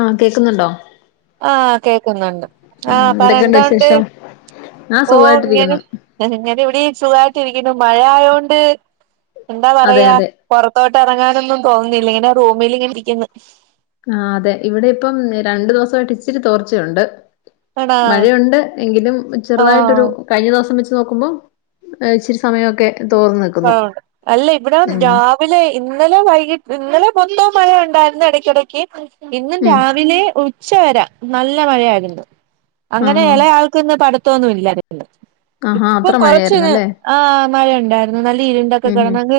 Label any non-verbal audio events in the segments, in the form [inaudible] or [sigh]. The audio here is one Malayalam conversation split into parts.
ആ കേ ൾക്കുന്നുണ്ടോ? ആ കേൾക്കുന്നുണ്ട്. ആഹ് പറ എന്തൊക്കെയുണ്ട് എന്തോണ്ട് വിശേഷം ആഹ് ഓ ഇങ്ങനെ സുഖമായിട്ടിരിക്കുന്നു ഇങ്ങനെ ഇവിടെയും സുഖാ രിക്കുന്നു മഴ ആയോണ്ട് എന്താ അതെ പറയാ അതെ പുറത്തോട്ട് ഇറങ്ങാൻ ഇന്നൊന്നും തോന്നുന്നില്ലെ ഇങ്ങനെ റൂമിൽ ഇങ്ങനെ ഇരിക്കുന്നു. ആ അതെ ഇവിടെ ഇപ്പം രണ്ടു ദിവസമായിട്ട് ഇച്ചിരി തോർച്ചയുണ്ട് ആണോ മഴയുണ്ട് എങ്കിലും ചെറുതായിട്ടൊരു ആഹ് കഴിഞ്ഞ ദിവസം വെച്ച് നോക്കുമ്പോ ആ ഇച്ചിരി സമയമൊക്കെ തോർന്നു നിൽക്കുന്നു അല്ല ഇവിടെ ഉം രാവിലെ ഇന്നലെ വൈകി് ഇന്നലെ മൊത്തോം മഴ ഉണ്ടായിരുന്നു ഇടക്കിടക്ക് ഇന്നും ഉം രാവിലെ ഉ ഉച്ചവരെ നല്ല മഴയാരുന്നു അങ്ങനെ ആഹ് എളയആൾക്കിന്ന് പഠി [unintelligible] ആഹാ ഇപ്പൊ അത്ര കൊറച്ചിന് മഴയായിരുന്നല്ലേ ആ മഴ ഉണ്ടായിരുന്നു നല്ല ഇരുണ്ടൊക്കെ ഉം കിടന്നെങ്കി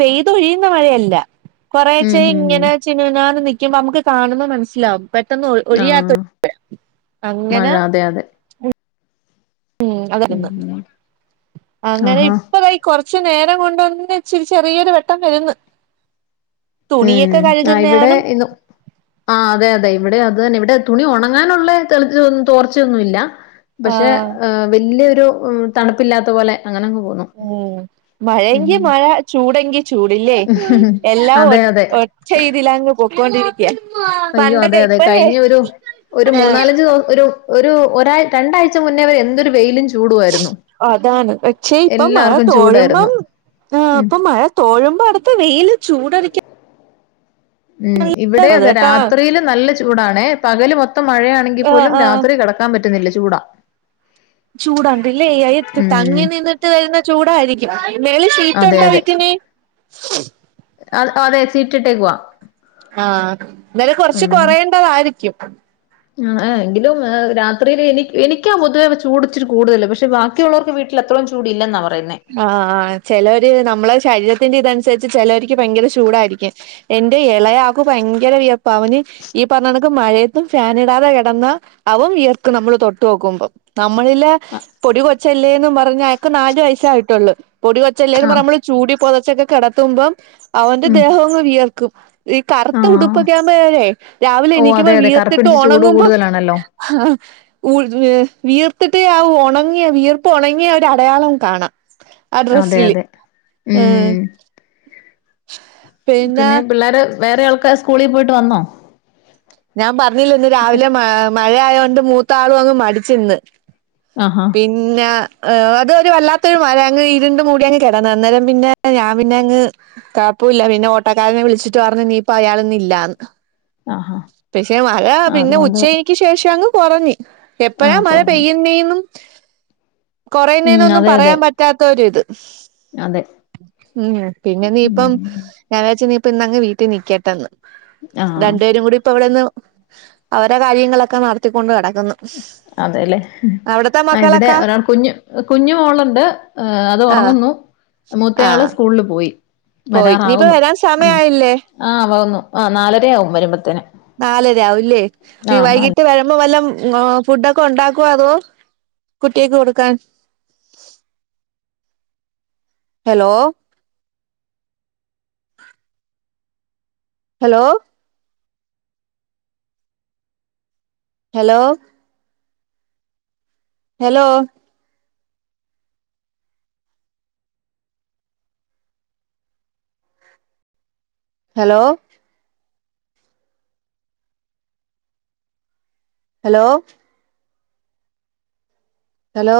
പെയ്തൊഴിയുന്ന മഴയല്ല കേറേച്ച ഉം ഉം ഉം ഉം ഇങ്ങനെ ചിന്ചിനാന്ന് നി ക്കുമ്പോ നമുക്ക് കാണുന്നത് മനസ്സിലാവും പെട്ടെന്ന് ഒഴിയാത്ത ആഹ് ഒരു അങ്ങന മഴ അതെ അതെ ഉം [unintelligible] ഉം അങ്ങനെ ആഹാ ഇപ്പ ദാ കുറ പക്ഷെ നേരം കൊണ്ടുവന്ന് ഇച്ചിരി ചെറിയൊരു വെട്ടം വേന്ന് ഉം ആ ഇവിടെ ഇന്ന് ആ അതെ അതെ ഇവിടെ അത് തന്നെ ഇവിടെ തുണി ഒണങ്ങാനുള്ള തെളിച്ചൊന്നും തോർച്ചയൊന്നു ഇല്ല ആ പക്ഷെ വല്യ തണുപ്പില്ലാത്ത പോലെ അങ്ങനങ്ങ് പോന്നു ഉം ഉം മഴെങ്കി മഴ ചൂടെങ്കി ചൂടല്ലേ എല്ലാ ഒ അതെ അതെ ഒറ്റ ഇതിലങ്ങ് പൊക്കോണ്ടിരി അയ്യോ അതെ അതെ കഴിഞ്ഞ ഒരു ഒരു മൂന്നാലഞ്ച് ആ ദിവസം ഒരു ഒരു ഒരാ രണ്ടാഴ്ച മുന്നേ എന്തൊരു വെയിലും ചൂ അതാണ് പക്ഷേ ഇപ്പൊ മഴ എല്ലാർക്കും ചൂടായിരുന്നു തോഴുമ്പം ആ ഉം ഇപ്പൊ മഴ തോഴുമ്പോ അടുത്ത വെൽ ചൂടടിക്ക ഉം ഇവിടെ അതെ കേട്ടാ രാത്രിയില് നല്ല ചൂടാണേ പകല് മൊ മഴയാണെങ്കിൽ ആഹ് പോലും രാത്രി കടക്കാൻ പറ്റുന്നില്ല ചൂടാ ചൂടണ്ടല്ലേ അ ഉം തങ്ങി നിന്നിട്ട് വരുന്ന ചൂടായിരിക്കും മേളീ സീറ്റ് ഉണ്ടാ വിട്ടിൽ [inaudible] അ അതെ സീറ്റിട്ടേക്കുവാ ആ ന്താലും കുറച്ച് കൊറേണ്ടവായിരിക്കും [inaudible] ആ എങ്കിലും രാത്രിയിൽ എനിക്ക് എനിക്കാ പൊതുവേ ചൂട് ഇിച്ചിരി കൂടുതല് പക്ഷെ ബാക്കിയുള്ളവർക്ക് വീട്ടിൽ അത്രയും ചൂട് ഇല്ലെന്നാ ആ ആ ചിലര് നമ്മളെ ശരീര തിന്റെ ഇതനുസരിച്ച് ചിലർക്ക് ഭയങ്കര ചൂടായിരിക്കും എന്റെ ഇളയാൾക്ക് ഭയങ്കര വിയർപ്പാ അവന് ഈ പറഞ്ഞണക്ക് മഴയത്തും ഫാൻ ഇടാതെ കിടന്ന അവൻ വിയർക്കും നമ്മള് തൊട്ട്നോക്കുമ്പോ മ്മളില്ലെ പൊടി കൊച്ചല്ലേന്ന് പറഞ്ഞ് വക്ക് നാല് വയ ട്ടൊള്ള് പൊടി കൊച്ചല്ലെന്നും പറഞ്ഞ് ആഹ് നമ്മള് ചൂടി പോ ച്ചൊക്കെ കിടത്തുമ്പോം അവന്റെ ഉം ദേഹവങ് വിയർ ക്കും ഈ കറുത്ത ആഹ് ഉടുപ്പൊക്കെ ആവുമ്പഴെരെ രാവിലെ ഓ അതെ എണീക്കുമ്പം അതെ വിയർത്തിട്ട് കറുപ്പിടിച്ച് ചൂട് ഉണങ്ങുമ്പോ കൂടുതലാണല്ലോ [unintelligible] വിയർത്തിട്ട് ആ ഉണങ്ങിയ വയർപ്പ് ഉണങ്ങിയ ഒരു അടയാളം കാണാം ആ അതെ ഡ്രസ്സില് അതെ ഉം പിന്നെ പിള്ളാര് വേറെ ആള്ക്കാര് സ്കൂളി പോയിട്ട് വന്നോ ഞാൻ പഞ്ഞില്ലേ ഇന്ന് കുട്ടി രാവിലെ മ മഴയായോണ്ട് മൂത്താളും അങ്ങ് മടിച്ചിന്ന് ആഹാ പിന്ന ങാ അത് ഒരു വല്ലാത്തൊരു മഴ അങ്ങ്ഇരുണ്ട് മൂടി അങ്ങ് കെടന്ന് അന്നേരം പിന്നെ ഞാൻ പിന്നെ അങ്ങ് കൊഴപ്പമില്ല പിന്നെ ഓട്ടക്കാരനെ വിളിച്ചിട്ട് പറഞ്ഞു ഇനിയിപ്പോ അയാളിന്ന് ഇല്ലാന്ന് ആഹാ പക്ഷെ മഴ പിന്നെ അതുകൊണ്ട് ഉച്ചക്ക് ശേഷം അങ്ങ് ഒറങ്ങി ആ എപ്പോഴാ മഴ കുറഞ്ഞു പെയ്യുന്നെന്നും ഉം കൊറെയുന്നെന്നും അതെ അതെ പറയാൻ പറ്റാത്തൊരിത് അതെ ഉം പിന്നെ നീയിപ്പം ഉം ഞായറാഴ്ച നീ ഇന്നങ്ങ് വീട്ടി നിക്കട്ടന്ന് ആഹ് രണ്ടു പേരും കൂടി ഇപ്പൊ അവിടെന്ന് അവരെ കാര്യങ്ങളൊക്കെ നടത്തിക്കൊണ്ട് നട അതെല്ലേ ആ ഇവിടെ മക്കളൊക്കെ ഒരാൾ കുഞ്ഞു കുഞ്ഞു മോളുണ്ട് അത് ആഹ് ഉറങ്ങുന്നു മൂത്തയാള് ആഹ് സ്കൂളിൽ പോയി പൊയി പോയി ഇനിയിപ്പ വരാൻ സമയായില്ലേ ആഹ് നാലര ആകും വരുമ്പത്തേന് നാലര ആവും ഇല്ലേ ഇനി ആ നാല വൈകിട്ട് വരമ്പം വല്ലം ങാ ഫുഡൊക്കെ ഉണ്ടാക്കുവോ അതോ കുട്ടിയക്ക് കൊടുക്കാൻ hello hello hello hello hello hello hello